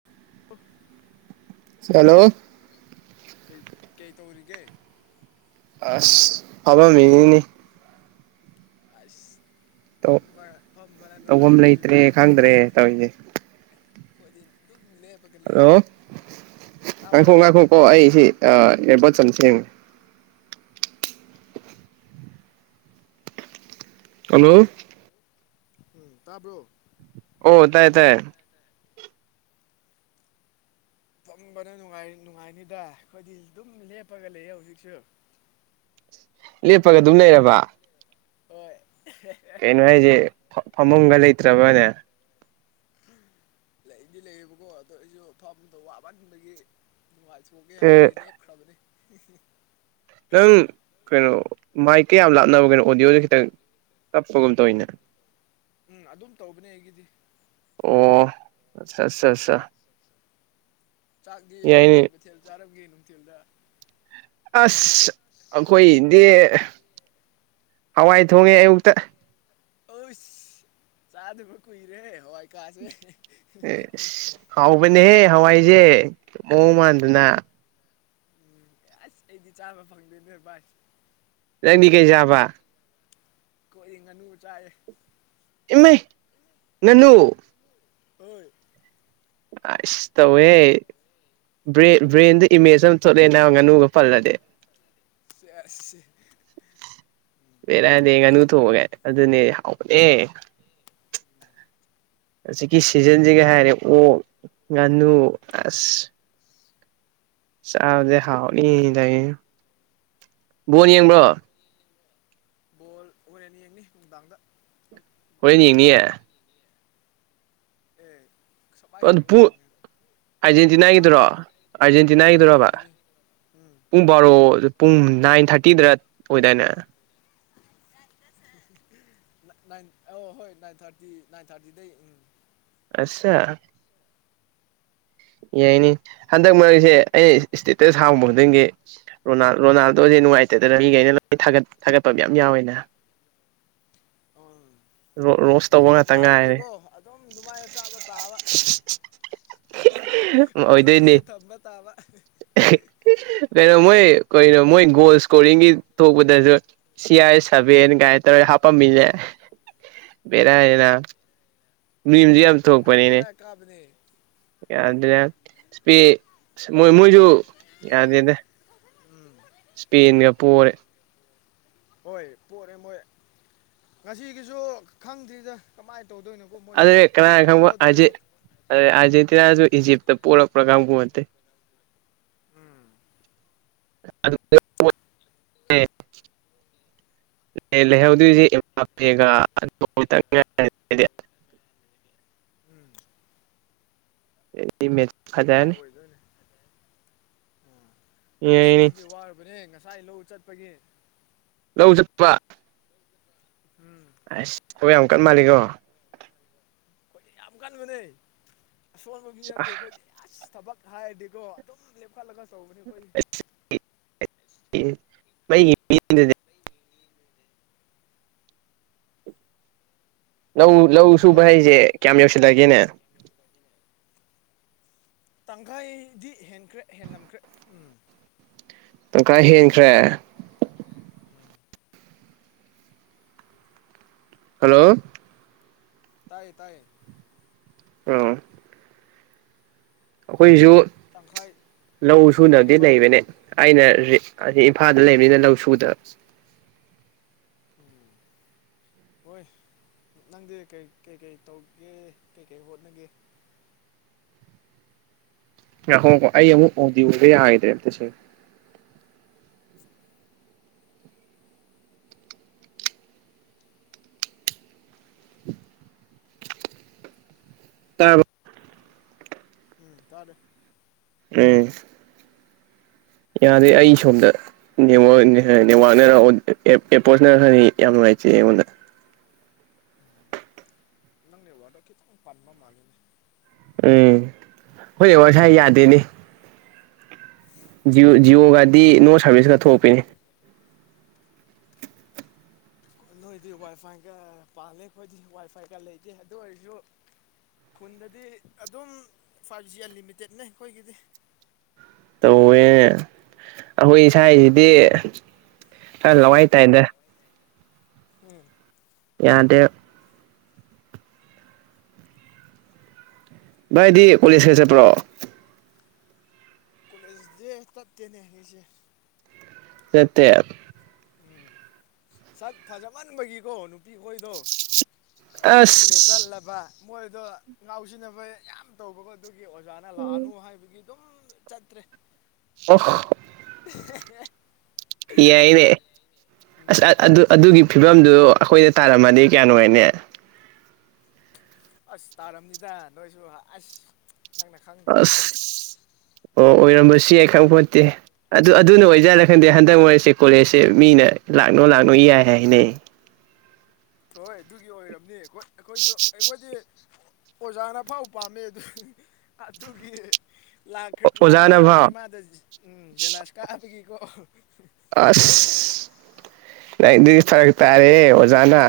[unintelligible] Hello ꯀꯩ ꯀꯩ ꯇꯧꯔꯤꯒꯦ [unintelligible] ꯑꯁ ꯐꯝꯕ ꯐꯝꯕꯅ ꯇꯧꯐꯝ ꯅꯨꯡꯉꯥꯏꯔꯝꯅꯤꯗ ꯂꯩꯇ꯭ꯔꯦ ꯈꯪꯗ꯭ꯔꯦ ꯇꯧꯔꯤꯁꯦ [unintelligible] ꯍꯜꯂꯣ ꯉꯥꯏꯈꯣ ꯇꯥꯕ꯭ꯔꯣ ꯉꯥꯡꯈꯣ ꯀꯣ ꯑꯩꯁꯤ ꯏꯌꯥꯔꯕꯣꯠꯁꯦ ꯑꯝ ꯁꯦꯝꯒꯤꯒꯦ ꯍꯜꯂꯣ ꯎꯝ ꯇꯥꯕ꯭ꯔꯣ꯫ ꯑꯣ ꯇꯥꯏ ꯇꯥꯏꯌꯦ ꯐꯝꯕꯅꯅꯨꯡ ꯅꯨꯡꯉꯥꯏꯅꯤꯗ ꯑꯩꯈꯣꯏꯗꯤ ꯑꯗꯨꯝ ꯂꯦꯞꯄꯒ ꯂꯩꯌꯦ ꯍꯧꯖꯤꯛꯁꯨ꯫ ꯂꯦꯞꯄꯒ ꯑꯗꯨꯝ ꯂꯩꯔꯕ ꯍꯣꯏ꯫ ꯀꯩꯅꯣ ꯍꯥꯏꯁꯦ ꯐꯝꯕꯝꯒ ꯂꯩꯇ꯭ꯔꯕꯅꯦ ꯂꯩꯗꯤ ꯂꯩꯌꯦꯕꯀꯣ ꯑꯗꯣ ꯑꯩꯁꯨ ꯐꯝꯗꯣ ꯋꯥꯕꯟꯕꯒꯤ__ ꯅꯨꯡꯉꯥꯏꯊꯣꯛꯑꯒꯦ ꯍꯥꯏꯕꯒꯤ ꯂꯦꯞꯈ꯭ꯔꯕꯅꯤ ꯅꯪ ꯀꯩꯅꯣ ꯃꯥꯏꯛ ꯀꯥ ꯌꯥꯝ ꯂꯥꯞꯅꯕꯔ ꯀꯩꯅꯣ ꯑꯣꯗꯤꯌꯣꯗꯣ ꯈꯤꯇꯪ ꯇꯞ ꯐꯒꯨꯝꯝ ꯇ ꯑꯣꯏꯅ꯫ ꯎꯝ ꯑꯗꯨꯝ ꯇꯧꯕꯅꯦ ꯑꯩꯒꯤꯗꯤ ꯑꯣ ꯑꯠꯆꯥ ꯑꯠꯆꯥ꯫ ꯆꯥꯛꯇꯤ ꯀꯩ ꯌꯥꯏꯅꯦ ꯃꯊꯦꯜ ꯆꯥꯔꯝꯒꯦ ꯅꯨꯡꯊꯤꯜꯗ ꯑꯁ ꯑꯩꯈꯣꯏꯗꯤ ꯍꯋꯥꯏ ꯊꯣꯡꯉꯦ ꯑꯌꯨꯛꯇ ꯑ ꯆꯥꯗꯕ ꯀꯨꯏꯔꯦ ꯍꯋꯥꯏ ꯀꯥꯁꯦ ꯑꯦꯁ ꯍꯥꯎꯕꯅꯦꯍꯦ ꯍꯋꯥꯏꯁꯦ ꯃꯑꯣꯡ ꯃꯥꯟꯗꯅ꯫ ꯎꯝ ꯑꯁ ꯑꯩꯗꯤ ꯆꯥꯕ ꯐꯪꯗꯣꯏꯅꯦ ꯕꯥꯢ ꯅꯪꯗꯤ ꯒꯩꯖꯕ ꯀꯣꯏꯏ ꯉꯥꯅꯨ ꯆꯥꯏꯔꯦ꯫ ꯏꯃꯥꯏ ꯉꯥꯅꯨ ꯑꯣꯏ ꯑꯁ ꯇꯧꯋꯦ ꯎꯝ ꯕ꯭ꯔꯦꯟꯗ ꯏꯃꯦꯖ ꯑ__ ꯆꯣꯠꯂꯦ ꯅ ꯉꯥꯅꯨꯒꯥ ꯄꯜꯂꯗꯦ꯫ ꯁꯦꯁ ꯕꯦꯔꯥꯅꯤꯍꯦ ꯉꯥꯅꯨ ꯍꯥꯎꯕꯅꯦ ꯊꯣꯡꯕ ꯀꯥꯏꯅꯥ꯫ ꯑꯗꯨꯅꯦ ꯍꯥꯎꯅꯦ ꯍꯧꯖꯤꯛꯀꯤ ꯁꯤꯖꯟꯁꯤꯒ ꯍꯥꯏꯔꯦ ꯑꯣꯛ ꯉꯥꯅꯨ ꯑꯁ꯫ ꯆꯥꯕꯗꯤ ꯍꯥꯎꯅꯤ ꯂꯩ ꯕꯣꯟ ꯌꯦꯡꯕ꯭ꯔꯣ꯫ ꯕꯣꯜ ꯍ ꯣꯔꯦꯟ ꯌꯦꯡꯅꯤ ꯅꯨꯡꯗꯥꯡꯗ ꯍꯣꯏ ꯌꯦꯡꯅꯤꯌꯦ꯫ ꯑꯦ ꯁꯃꯥꯏꯗ [unintelligible] ꯑꯥꯔꯖꯦꯟꯇꯤꯅꯥꯒꯤꯗꯔꯣ ꯍꯣꯏ ꯑꯥꯔꯖꯦꯟꯇꯤꯅꯥꯒꯤꯗꯨꯔꯕꯥ ꯌꯦꯡꯒꯅꯤ ꯎꯝ ꯄꯨꯡ ꯕꯥꯔꯣ ꯄꯨꯡ ꯅꯥꯏꯟ ꯊꯥꯔꯇꯤꯗꯔ ꯑꯣꯏꯗꯥꯏꯅꯦ ꯅꯥꯏꯟ ꯑꯧ ꯍꯣꯏ ꯅꯥꯏꯟ ꯊꯥꯔꯇꯤ ꯅꯥꯏꯟ ꯊꯥꯔꯇꯤꯗꯩ ꯎꯝ ꯑꯁꯆꯥ꯫ ꯌꯥꯏꯅꯤ ꯍꯟꯗꯛ ꯃꯔꯛꯁꯦ ꯑꯩꯅ ꯏꯁꯇꯦꯇꯁ ꯍꯥꯡꯕ ꯈꯨꯪꯒꯤ__ ꯔꯣꯅꯥꯜ ꯔꯣꯅꯥꯜꯗꯣ ꯍꯧꯁꯦ ꯅꯨꯡꯉꯥꯏꯇꯗꯅ ꯃꯤꯈꯩꯅ ꯂꯣꯏꯠ ꯊꯥꯒꯠꯄ ꯌꯥꯝ ꯌꯥꯎꯋꯦꯅꯦ꯫ ꯎꯝ ꯔꯣꯁ ꯇꯧꯕ ꯑꯩ ꯇꯕ ꯉꯥꯛꯇ ꯉꯥꯏꯔꯦ ꯍꯥꯏꯕꯁꯦꯀꯣ ꯑꯗꯨꯝ ꯑꯗꯨꯃꯥꯏꯅ ꯆꯥꯕ ꯇꯥꯕ ꯑꯗꯨꯝ ꯑꯣꯏꯗꯣꯏꯅꯤ ꯃꯤꯅ ꯊꯝꯕ ꯇꯥꯕ꯫ ꯀꯩꯅꯣ ꯃꯣꯏ ꯀꯩꯅꯣ ꯃꯣꯏ ꯒꯣꯜ ꯏꯁꯀꯣꯔꯤꯡꯒꯤ ꯊꯣꯛꯄꯗꯁꯨ ꯁꯤꯌꯥꯔ ꯁꯕꯦꯟ ꯉꯥꯏꯅꯥ ꯇꯔ ꯍꯥꯞꯄꯥꯝꯃꯤꯂꯦ ꯕꯦꯔꯥꯅꯤ ꯅꯕ꯫ ꯎꯝ ꯌꯥꯝ ꯕꯦꯔꯥ ꯀꯥꯕꯅꯦ ꯌꯥꯗ꯭ꯔꯦꯕꯥ ꯏꯁꯄꯦ ꯃꯣꯏ ꯃꯣꯏꯗꯨ ꯌꯥꯗꯦꯗ ꯎꯝ ꯏꯁꯄꯦꯟꯒ ꯄꯣꯔꯦ꯫ ꯍꯣꯏ ꯄꯣꯔꯦ ꯃꯣꯏ ꯉꯁꯤꯒꯤꯁꯨ ꯈꯪꯗ꯭ꯔꯤꯗ ꯀꯃꯥꯏꯅ ꯇꯧꯗꯣꯏꯅꯣꯕꯣ ꯃꯣꯏꯁꯨ ꯑꯃꯨꯛꯀ ꯄꯣꯑꯗꯣꯏꯔꯣ꯫ ꯑꯗꯩ ꯑꯥꯔꯖꯦꯟꯇꯤꯅꯥꯁꯨ ꯏꯖꯤꯞꯇ ꯄꯣꯔꯛꯄꯔꯥ ꯀꯪꯄꯣꯠꯇꯦ ꯎꯝ ꯑꯗꯨ__ ꯂꯩꯍꯧꯗꯣꯏꯁꯦ ꯏꯥꯒ ꯎꯝ ꯔꯦꯗꯤꯃꯦꯠ ꯑꯗꯨꯃꯥꯏ ꯑꯣꯏꯗꯣꯏꯅꯦ ꯑꯁ ꯌꯦꯡꯉꯤꯅꯤ ꯑꯩꯗꯤ ꯋꯥꯔꯨꯕꯅꯦ ꯉꯁꯥꯏ ꯂꯧ ꯆꯠꯄꯒꯤ ꯂꯧ ꯆꯠꯄ ꯎꯝ ꯑꯁ ꯊꯕꯛ ꯌꯥꯝ ꯀꯟ ꯃꯥꯜꯂꯤꯀꯣ ꯑꯩꯈꯣꯏꯗꯤ ꯌꯥꯝ ꯀꯟꯕꯅꯦ ꯑꯁꯣꯟꯕ ꯃꯤ ꯅꯠꯇꯦ ꯑꯩꯈꯣꯏꯗꯤ ꯑꯁ ꯊꯕꯛ ꯍꯥꯏꯔꯗꯤꯀꯣ ꯑꯗꯨꯝ ꯂ ꯐꯜꯂꯒ ꯁꯧꯅꯤ [unintelligible] ꯂꯧ ꯂꯧ ꯁꯨꯕ ꯍꯥꯏꯁꯦ ꯀꯌꯥꯝ ꯌꯧꯁꯜꯂꯒꯦꯅꯦ ꯇꯪꯈꯥꯏꯗꯤ ꯍꯦꯟꯈ꯭ꯔꯦ ꯍꯦꯜꯂꯝꯈ꯭ꯔꯦ ꯎꯝ ꯇꯪꯀꯥ ꯍꯦꯟꯈ꯭ꯔꯦ ꯎꯝ ꯍꯜꯂꯣ ꯇꯥꯏꯌꯦ ꯇꯥꯏꯌꯦ ꯑꯥ ꯑꯩꯈꯣꯏꯁꯨ ꯇꯪꯈꯥꯏ ꯂꯧ ꯁꯨꯅꯕꯗꯤ ꯍꯦꯟꯈ꯭ꯔꯦꯕ ꯂꯩꯕꯅꯦ ꯑꯩꯅ ꯏꯝꯐꯥꯜꯗ ꯂꯩꯕꯅꯤꯅ ꯂꯧꯁꯨꯗ ꯎꯝ ꯍꯣꯏ ꯅꯪꯗꯤ ꯀꯩꯀꯩ ꯇꯧꯒꯦ ꯀꯩꯀꯩ ꯍꯣꯠꯅꯒꯦ ꯑ ꯍꯣ ꯍꯣ ꯑꯩ ꯑꯃꯨꯛ ꯑꯣꯗꯤ ꯎꯕ ꯌꯥ ꯍꯥꯏꯗ꯭ꯔꯦ ꯇꯁꯦ ꯇꯥꯔꯕꯦ ꯎꯝ ꯇꯥꯔꯦ ꯎ ꯌꯥꯗꯦ ꯑꯩ ꯁꯣꯝꯗ ꯅꯤ ꯌꯥꯝ ꯅꯨꯡꯉꯥꯏꯖꯦ ꯑꯩꯉꯣꯟꯗ ꯅꯪꯅꯦ ꯋꯥꯔꯗꯣ ꯈꯤꯇꯪ ꯄꯥꯟꯕ ꯃꯥꯜꯂꯤꯅꯤ ꯎꯝ ꯑꯩꯈꯣꯏꯗꯤ ꯋꯥꯏꯐꯥꯏ ꯌꯥꯗꯦꯅꯦ ꯖꯤꯌꯣ ꯖꯤꯌꯣꯒꯗꯤ ꯅꯣ ꯁꯥꯔꯚꯤꯁꯀ ꯊꯣꯛꯄꯤꯅꯦ ꯅꯣꯏꯗꯤ ꯋꯥꯏ ꯐꯥꯏꯒ ꯄꯥꯜꯂꯦ ꯑꯩꯈꯣꯏꯗꯤ ꯋꯥꯏ ꯐꯥꯏꯒ ꯂꯩꯇꯦ ꯑꯗꯨ ꯑꯣꯏꯔꯁꯨ ꯈꯨꯟꯗꯗꯤ ꯑꯗꯨꯝ ꯐꯥꯏꯚ ꯖꯤ ꯑꯟꯂꯤꯃꯤꯇꯦꯠꯅꯦ ꯑꯩꯈꯣꯏꯒꯤꯗꯤ ꯇꯧꯋꯦ ꯑꯩꯈꯣꯏ ꯎꯝ ꯁꯥꯏꯁꯤꯗꯤ ꯈꯔ ꯂꯋꯥꯏ ꯇꯥꯏꯗ ꯎꯝ ꯌꯥꯗꯦꯕ ꯚꯥꯏꯗꯤ ꯀꯣꯂꯦꯖ ꯈ ꯆꯠꯄ꯭ꯔꯣ ꯀꯣꯂꯦꯖ ꯁꯦ ꯆꯠꯇꯦꯅꯦ ꯑꯩꯁꯦ ꯆꯠꯇꯦ ꯎꯝ ꯁꯠ ꯐꯖꯃꯟꯕꯒꯤꯀꯣ ꯅꯨꯄꯤꯈꯣꯏꯗꯣ ꯑꯩ ꯍꯦꯛ ꯀꯣꯂꯦꯖ ꯑꯁ ꯆꯠꯜꯂꯕ ꯃꯣꯏꯗꯣ ꯉꯥꯎꯁꯤꯟꯅꯕ ꯌꯥꯝ ꯇꯧꯕꯀꯣ ꯑꯗꯨꯒꯤ ꯑꯣꯖꯥ ꯂꯥꯛꯑꯅꯨ ꯍꯥꯏꯕꯒꯤ ꯑꯗꯨꯝ ꯆꯠꯇ꯭ꯔꯦ ꯑꯣ [unintelligible] ꯌꯥꯏꯅꯦ ꯎꯝ ꯑꯁ ꯑꯗꯨ ꯑꯗꯨꯒꯤ ꯐꯤꯕꯝꯗꯨ ꯑꯩꯈꯣꯏꯗ ꯇꯥꯔꯝꯃꯗꯤ ꯀꯌꯥꯅꯣ ꯍꯥꯏꯅꯦ ꯑꯁ ꯇꯥꯔꯝꯅꯤꯗ ꯅꯣꯏꯁꯨ ꯑꯁ ꯅꯪꯅ ꯈꯪꯗꯕꯒꯤꯅꯦ ꯑꯁ ꯑꯣ ꯑꯣꯏꯔꯝꯕꯁꯨ ꯌꯥꯏ ꯈꯪꯕꯄꯣꯠꯇꯦ ꯑꯗꯨ ꯑꯗꯨꯅ ꯑꯣꯏꯖꯥꯅ ꯈꯪꯗꯦ ꯍꯟꯗꯛ ꯃꯔꯣꯏꯁꯦ ꯀꯣꯂꯦꯖꯁꯦ ꯃꯤꯅ ꯂꯥꯛꯅꯣ ꯂꯥꯛꯅꯣ ꯌꯥꯏ ꯍꯥꯏꯅꯩ ꯍꯣꯏ ꯑꯗꯨꯒꯤ ꯑꯣꯏꯔꯝꯅꯤ ꯑꯩꯈꯣꯏ ꯑꯩꯈꯣꯏꯁꯨ ꯑꯩꯈꯣꯏꯗꯤ ꯑꯣꯖꯥꯅꯐꯥꯎ ꯄꯥꯝꯃꯦ ꯑꯗꯨ ꯑꯗꯨꯒꯤ ꯂꯥꯛꯈ꯭ꯔꯦ ꯂꯥꯛꯑꯅꯨ ꯑꯣꯖꯥꯅꯐꯥꯎ ꯍꯥꯏꯁꯦ ꯃꯥꯗꯣ ꯎꯝ ꯖꯦꯂꯁ ꯀꯥꯕꯒꯤꯀꯣ ꯑꯁ ꯅꯗꯤ ꯐꯔꯛ ꯇꯥꯔꯦ ꯑꯣꯖꯥꯅ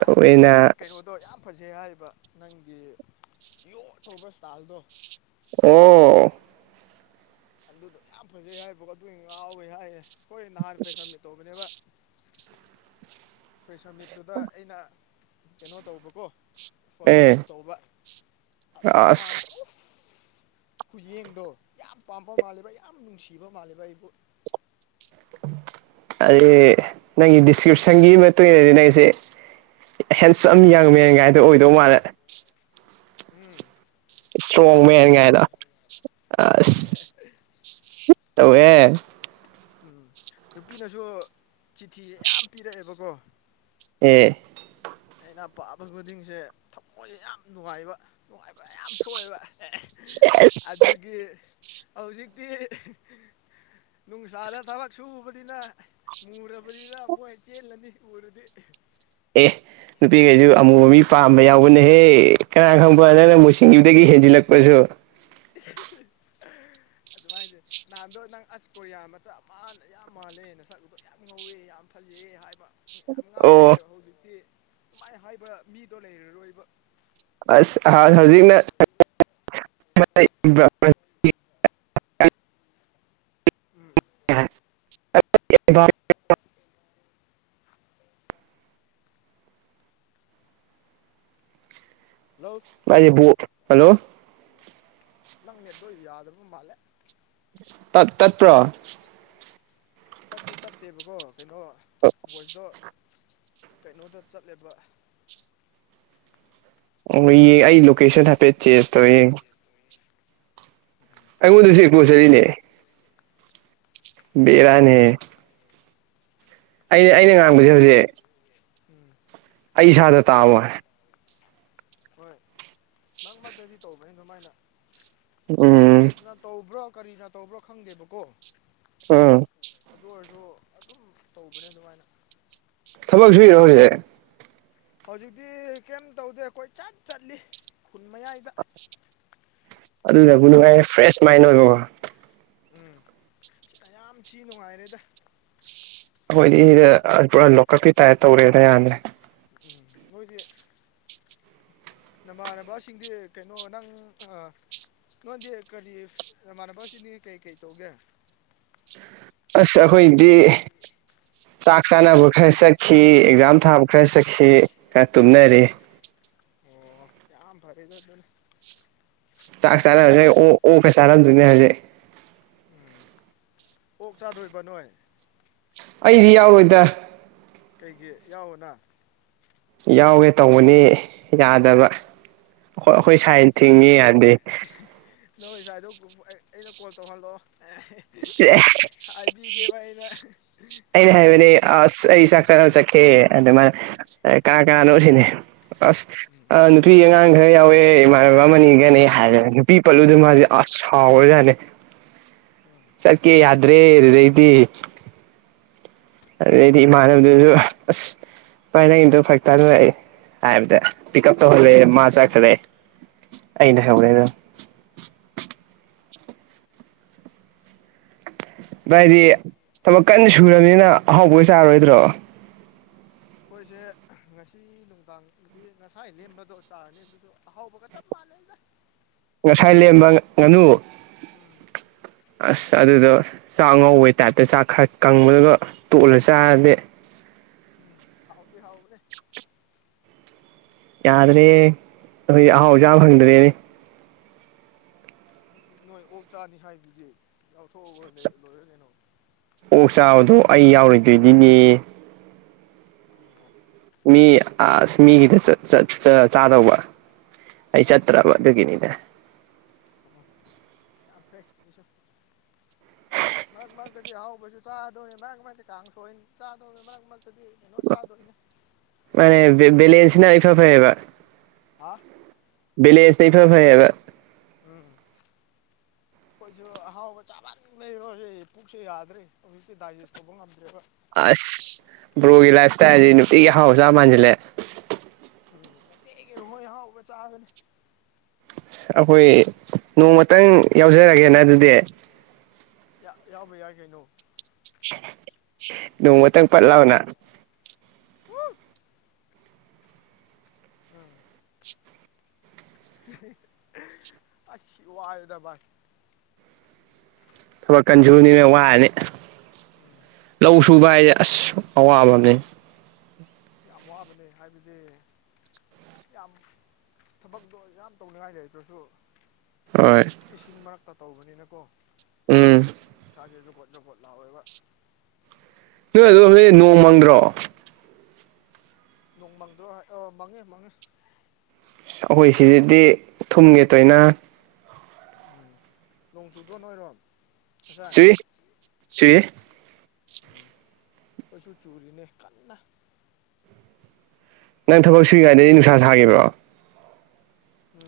ꯍꯥꯏꯕꯗꯤ ꯅꯪ ꯀꯩꯅꯣꯗꯣ ꯌꯥꯝ ꯐꯖꯩ ꯍꯥꯏꯔꯤꯕ ꯅꯪꯒꯤ ꯌꯣ ꯇꯧꯕ ꯁꯇꯥꯏꯜꯗꯣ ꯑꯣ ꯑꯗꯨꯗꯣ ꯌꯥꯝ ꯐꯖꯩ ꯍꯥꯏꯕꯀꯣ ꯑꯗꯨ ꯉꯥꯎꯋꯦ ꯍꯥꯏꯌꯦ ꯍꯣꯏ ꯅꯍꯥꯟ ꯐ꯭ꯔꯦꯁꯔꯃꯤꯠ ꯇꯧꯕꯅꯦꯕ ꯐꯔꯤꯁꯃꯤꯠꯇꯨꯗ ꯑꯩꯅ ꯀꯩꯅꯣ ꯇꯧꯕꯀꯣ ꯐꯣꯟ ꯑꯦ ꯐ꯭ꯂꯤꯞ ꯇꯧꯕ ꯃꯥꯅ ꯑꯁ ꯈꯨꯌꯦꯡꯗꯣ ꯌꯥꯝ ꯄꯥꯝꯕ ꯃꯥꯜꯂꯦꯕ ꯌꯥꯝ ꯅꯨꯡꯁꯤꯕ ꯃꯥꯜꯂꯦꯕ ꯑꯩꯕꯨ ꯑꯗꯨ ꯅꯪꯒꯤ ꯗꯤꯁꯀ꯭ꯔꯤꯞꯁꯟꯒꯤ ꯃꯇꯨꯡ ꯏꯟꯅꯗꯤ ꯅꯪꯁꯦ ꯍꯦꯟꯁꯝ ꯌꯪ ꯃꯦꯟ ꯀꯥꯏꯗꯣ ꯑꯣꯏꯗꯧ ꯃꯥꯜꯂꯦ ꯎꯝ ꯏꯁꯇ꯭ꯔꯣꯡ ꯍꯦꯟꯁꯝꯅꯦ ꯃꯦꯟ ꯀꯥꯏꯗꯣ ꯑꯩꯈꯣꯏꯗꯤ ꯇꯧꯋꯦ ꯎꯝ ꯅꯨꯄꯤꯅꯁꯨ ꯆꯤꯊꯤꯁꯦ ꯌꯥꯝ ꯄꯤꯔꯛꯑꯦꯕꯀꯣ ꯑꯦ ꯑꯩꯅ ꯄꯥꯕ ꯈꯨꯗꯤꯡꯁꯦ ꯊꯃꯣꯏꯁꯦ ꯌꯥꯝ ꯅꯨꯡꯉꯥꯏꯕ ꯅꯨꯡꯉꯥꯏꯕ ꯌꯥꯝ ꯊꯣꯛꯑꯦꯕ ꯑꯗꯨꯒꯤ ꯍꯧꯖꯤꯛꯇꯤ ꯅꯨꯡꯁꯥꯗ ꯊꯕꯛ ꯁꯨꯕꯅꯤꯅ ꯃꯨꯔꯕ ꯑꯗ ꯄꯣ ꯆꯦꯜꯂꯅꯤ ꯑꯣꯏꯔꯗꯤ ꯑꯦ ꯅꯨꯄꯤꯈꯩꯁꯨ ꯑꯃꯨꯕ ꯃꯤ ꯄꯥꯝꯕ ꯌꯥꯎꯕꯅꯍꯦ ꯀꯅꯥ ꯈꯪꯕ ꯅꯪꯅ ꯃꯨꯁꯤꯡꯒꯤꯁꯤꯡꯗꯨꯗꯒꯤ ꯍꯦꯟꯖꯤꯜꯂꯛꯄꯁꯨ ꯑꯗꯨꯃꯥꯏꯁꯦ ꯅꯍꯥꯟꯗꯣ ꯅꯪ ꯑꯁ ꯀꯣꯔꯤꯌꯥ ꯃꯆꯥ ꯃꯥꯟꯅ ꯌꯥꯝ ꯃꯥꯜꯂꯦꯅ ꯅꯥꯁꯛꯇꯣ ꯌꯥꯝ ꯉꯧꯋꯦ ꯌꯥꯝ ꯐꯖꯩꯌꯦ ꯍꯥꯏꯕ ꯌꯥꯝ ꯉꯥꯎꯋꯦ ꯑꯣ ꯍꯥꯏꯕ ꯍꯧꯖꯤꯛꯇꯤ ꯑꯗꯨꯃꯥꯏꯅ ꯍꯥꯏꯕ ꯃꯤꯗꯣ ꯂꯩꯔꯔꯣꯏꯕ ꯑꯁ ꯍꯧꯖꯤꯛꯅ [unintelligible] ꯎꯝ [unintelligible] ꯍꯜꯂꯣ ꯑꯩꯕꯨ ꯍꯜꯂꯣ ꯅꯪ ꯅꯦꯠꯇꯣ ꯌꯥꯗꯕ ꯃꯥꯜꯂꯦ ꯇꯞ ꯇꯠꯄ꯭ꯔꯣ ꯇꯠꯇꯤ ꯇꯠꯇꯦꯕꯀꯣ ꯀꯩꯅꯣ ꯚꯣꯏꯁꯇꯣ ꯀꯩꯅꯣꯗ ꯆꯠꯂꯕ ꯑꯣ ꯑꯩ ꯂꯣꯀꯦꯁꯟ ꯍꯥꯏꯐꯦꯠ ꯆꯦꯟꯖ ꯇꯧꯋꯦ ꯑꯩꯉꯣꯟꯗꯁꯨ ꯄꯣꯠꯆꯔꯤꯅꯦ ꯎꯝ ꯕꯦꯔꯅꯤ ꯑꯩꯅ ꯑꯩꯅ ꯉꯥꯡꯕꯁꯦ ꯍꯧꯖꯤꯛ ꯎꯝ ꯑꯩ ꯏꯁꯥꯗ ꯇꯥꯕ ꯍꯥꯏ ꯍꯣꯏ ꯅꯪ ꯃꯔꯛꯇꯗꯤ ꯇꯧꯕꯅꯤ ꯑꯗꯨꯃꯥꯏꯅ ꯎꯝ ꯑꯦꯞꯁ ꯇꯧꯕ꯭ꯔꯣ ꯀꯔꯤꯅ ꯇꯧꯕ꯭ꯔꯣ ꯈꯪꯗꯦꯕꯀꯣ ꯎꯝ ꯑꯗꯨ ꯑꯣꯏꯔꯁꯨ ꯑꯗꯨꯝ ꯇꯧꯕꯅꯦ ꯑꯗꯨꯃꯥꯏꯅ ꯊꯕꯛ ꯁꯨꯏꯔꯣ ꯍꯧꯖꯤꯛ ꯍꯧꯖꯤꯛꯇꯤ ꯀꯩꯝ ꯇꯧꯗꯦ ꯀꯣꯏ ꯆꯠ ꯆꯠꯂꯤ ꯈꯨꯟ ꯃꯌꯥꯏꯗ ꯑꯗꯨꯗꯕꯨ ꯅꯨꯡꯉꯥꯏꯔꯦ [unintelligible] ꯑꯣꯏꯕꯀꯣ ꯎꯝ ꯁꯤ ꯌꯥꯝ ꯊꯤ ꯅꯨꯡꯉꯥꯏꯔꯦꯗ ꯑꯩꯈꯣꯏꯗꯤ ꯄꯨꯔꯥ ꯂꯣꯀꯞꯀꯤ ꯇꯥꯏꯞ ꯇꯧꯔꯦꯅ ꯌꯥꯗ꯭ꯔꯦ ꯎꯝ ꯃꯣꯏꯁꯦ ꯅꯃꯥꯟꯅꯕꯁꯤꯡꯗꯤ ꯀꯩꯅꯣ ꯅꯪ ꯑ ꯅꯪꯗꯤ ꯀꯔꯤ ꯅꯃꯥꯟꯅꯕꯁꯤꯡꯗꯤ ꯀꯩ ꯀꯩ ꯇꯧꯒꯦ ꯑꯁ ꯑꯩꯈꯣꯏꯗꯤ ꯆꯥꯛ ꯆꯥꯅꯕ ꯈꯔ ꯆꯠꯈꯤ ꯑꯦꯛꯖꯥꯝ ꯊꯥꯕ ꯈꯔ ꯆꯠꯈꯤ ꯈꯔ ꯇꯨꯝꯅꯔꯤ ꯑꯣ ꯌꯥꯝ ꯐꯔꯦꯗ ꯑꯗꯨꯅꯤ ꯆꯥꯛ ꯆꯥꯔꯝꯁꯦ ꯑꯣ ꯑꯣꯀ ꯆꯥꯔꯝꯗꯣꯏꯅꯦ ꯍꯧꯖꯤꯛ ꯎꯝ ꯑꯣꯛ ꯆꯥꯗꯣꯏꯕ ꯅꯣꯏ ꯑꯩꯗꯤ ꯌꯥꯎꯔꯣꯏꯗ ꯀꯩꯒꯤ ꯌꯥꯎꯑꯣꯅ ꯌꯥꯎꯒꯦ ꯇꯧꯕꯅꯤ ꯌꯥꯗꯕ ꯑꯈꯣꯏ ꯑꯈꯣꯏ ꯁꯥꯏꯅ ꯊꯤꯡꯉꯤ ꯌꯥꯗꯦ ꯅꯪꯁꯥꯏꯗꯣ ꯑꯩꯅ ꯀꯣꯜ ꯇꯧꯍꯜꯂꯛꯑꯣ ꯁꯦ ꯍꯥꯏꯕꯤꯒꯦꯕ ꯑꯩꯅ ꯑꯩꯅ ꯍꯥꯏꯕꯅꯦ ꯑꯁ ꯑꯩ ꯆꯥꯛ ꯆꯥꯅ ꯆꯠꯈꯤꯑꯦ ꯑꯗꯨ ꯃꯥꯅ ꯑꯦ ꯀꯥ ꯀꯥꯅꯥꯅꯣ ꯁꯤꯅꯤ ꯑꯁ ꯑ ꯅꯨꯄꯤ ꯑꯉꯥꯡ ꯈꯔ ꯌꯥꯎꯋꯦ ꯏꯃꯥꯟꯅꯕ ꯑꯃꯅꯤꯒꯅꯦ ꯍꯥꯏꯔ ꯅꯨꯄꯤ ꯄꯜꯂꯨꯗ ꯃꯥꯁꯦ ꯑꯁ ꯁꯥꯎꯔꯖꯥꯠꯅꯦ ꯎꯝ ꯆꯠꯀꯦ ꯌꯥꯗ꯭ꯔꯦ ꯑꯗꯨꯗꯥꯏꯗꯤ ꯑꯗꯩꯗꯤ ꯏꯃꯟꯅꯕꯗꯁꯨ ꯑꯁ ꯄꯥꯏ ꯅꯪꯏꯗꯣ ꯐꯔꯛ ꯇꯥꯗꯨꯔꯦ ꯍꯥꯏꯕꯗ ꯄꯤꯛ ꯎꯞ ꯇꯧꯍꯜꯂꯦꯌꯦ ꯃꯥ ꯆꯠꯈ꯭ꯔꯦ ꯑꯩꯅ ꯍꯧ ꯑꯗꯨ ꯕꯥꯏꯗꯤ ꯊꯕꯛ ꯀꯟꯅ ꯁꯨꯔꯕꯅꯤꯅ ꯑꯍꯥꯎꯕꯒ ꯆꯥꯔꯔꯣꯏꯗ꯭ꯔꯣ ꯑꯩꯈꯣꯏꯁꯦ ꯉꯁꯤ ꯅꯨꯡꯗꯥꯡꯗꯤ ꯉꯁꯥꯏ ꯂꯦꯝꯕꯗꯣ ꯆꯥꯔꯅꯤ ꯑꯗꯨꯁꯨ ꯑꯍꯥꯎꯕꯒ ꯆꯞ ꯃꯥꯟꯅꯩꯗ ꯉꯁꯥꯏ ꯂꯦꯝꯕ ꯉꯥꯅꯨ ꯎꯝ ꯑꯁ ꯑꯗꯨꯗꯣ ꯆꯥꯛ ꯑꯉꯧꯕꯩ ꯇꯥꯏꯞꯇ ꯆꯥꯛ ꯈꯔ ꯀꯪꯕꯗꯨꯒ ꯇꯣꯛꯂ ꯆꯥꯔꯗꯤ ꯎꯝ ꯍꯥꯎꯗꯤ ꯍꯥꯎꯕꯅꯦ [unintelligible] ꯌꯥꯗ꯭ꯔꯦ ꯑꯈꯣꯏꯗꯤ ꯎꯝ ꯑꯍꯥꯎꯕ ꯆꯥ ꯐꯪꯗ꯭ꯔꯦꯅꯦ ꯅꯣꯏ ꯑꯣꯛ ꯆꯥꯅꯤ ꯍꯥꯏꯕꯗꯨꯗꯤ ꯌꯥꯎꯊꯣꯛꯑꯣꯅꯦ ꯂꯣꯏꯔꯅꯦ ꯀꯩꯅꯣ ꯑꯣꯛ ꯆꯥꯕꯗꯣ ꯑꯩ ꯌꯥꯎꯔꯣꯏꯗꯣꯏꯗꯤꯅꯦ ꯑꯣ ꯃꯤ ꯑꯁ ꯃꯤꯒꯤꯗ ꯆꯠ ꯆꯠ ꯆꯥꯗꯧꯕ ꯑꯩ ꯎꯝ ꯆꯠꯇ꯭ꯔꯕ ꯑꯗꯨꯒꯤꯅꯤꯅꯦ ꯌꯥꯝ ꯐꯩ ꯁꯨ ꯃꯔꯛ ꯃꯔꯛꯇꯗꯤ ꯍꯥꯎꯕꯁꯨ ꯆꯥꯗꯧꯅꯤ ꯃꯔꯛ ꯃꯔꯛꯇꯤ ꯀꯥꯡ ꯁꯣꯏꯅꯤ ꯆꯥꯗꯧꯅꯤ ꯃꯔꯛ ꯃꯔꯛꯇ ꯇꯗꯤ ꯀꯩꯅꯣ ꯆꯥꯗꯣꯏꯅꯦ ꯃꯥꯅꯦ ꯕꯂꯦꯟꯁꯅ ꯏꯐꯥ ꯐꯩꯌꯦꯕ ꯍꯥ ꯕꯦꯂꯦꯟꯁꯅ ꯏꯐ ꯐꯥꯏ ꯍꯥꯏꯕ ꯎꯝ [unintelligible] ꯑꯩꯈꯣꯏꯁꯨ ꯑꯍꯥꯎꯒ ꯆꯥꯃꯟꯕꯩꯀꯣ ꯁꯦ ꯄꯨꯛꯁꯦ ꯌꯥꯗ꯭ꯔꯦ ꯍꯧꯖꯤꯛꯇꯤ ꯗꯥꯏꯖꯦꯁ ꯇꯧꯕ ꯉꯝꯗ꯭ꯔꯦꯕ ꯑꯁ ꯕ꯭ꯔꯣꯒꯤ ꯂꯥꯏꯞ ꯏꯁꯇꯥꯏꯜꯁꯤ ꯅꯨꯡꯇꯤꯒꯤ ꯑꯍꯥꯎꯕ ꯆꯕ ꯃꯥꯟꯁꯤꯜꯂꯦ ꯎꯝ ꯍꯦꯛ ꯌꯧꯕꯒ ꯑꯍꯥꯎꯕ ꯆꯥꯕꯅꯦ ꯑꯁ ꯑꯩꯈꯣꯏ ꯅꯣꯡꯃꯇꯪ ꯌꯥꯎꯖꯔꯒꯦꯅ ꯑꯗꯨꯗꯤ ꯌꯥꯎꯕ ꯌꯥꯏ ꯀꯩꯅꯣ ꯅꯣꯡꯃꯇꯪ ꯄꯠ ꯂꯥꯎꯑꯣꯅ ꯎꯝ ꯑꯁ ꯋꯥꯔꯦꯗ ꯚꯥꯏ ꯊꯕꯛ ꯀꯟꯁꯨꯨꯅꯤꯅ ꯋꯥꯔꯅꯤ ꯎꯝ ꯂꯧ ꯁꯨꯕ ꯍꯥꯏꯁꯦ ꯑꯁ ꯑꯋꯥꯕ ꯑꯃꯅꯦ ꯌꯥꯝ ꯋꯥꯕꯅꯦ ꯍꯥꯏꯕꯁꯦ ꯌꯥꯝ ꯊꯕꯛꯇꯣ ꯌꯥꯝ ꯇꯧꯅꯤꯡꯉꯥꯏ ꯂꯩꯇ꯭ꯔꯁꯨ ꯍꯣꯏ꯫ ꯏꯁꯤꯡ ꯃꯔꯛꯇ ꯇꯧꯕꯅꯤꯅꯀꯣ ꯎꯝ꯫ [unintelligible] ꯂꯥꯎꯋꯦꯕ ꯅꯣꯏ ꯑꯗꯣꯃꯗꯥꯗꯤ ꯅꯣꯡ ꯃꯪꯗ꯭ꯔꯣ꯫ ꯅꯣꯡ ꯃꯥꯡꯗ꯭ꯔꯣ ꯑꯣ ꯃꯡꯉꯦ ꯃꯡꯉꯦ ꯑꯩꯈꯣꯏ ꯁꯤꯗꯗꯤ ꯊꯨꯝꯒꯤ ꯇꯣꯏꯅ꯫ ꯎꯝ ꯅꯣꯡ ꯆꯨꯗ꯭ꯔꯣ ꯅꯣꯏꯔꯣꯝ ꯉꯁꯥꯏ ꯆꯨꯏ ꯆꯨꯏ ꯎꯝ ꯆꯨꯁꯨ ꯆꯨꯔꯤꯅꯦ ꯀꯟꯅ ꯅꯪ ꯑꯗꯨꯒ ꯊꯕꯛ ꯁꯨꯔꯤ ꯉꯥꯏꯗꯗꯤ ꯅꯨꯡꯁꯥ ꯁꯥꯈꯤꯕ꯭ꯔꯣ ꯎꯝ꯫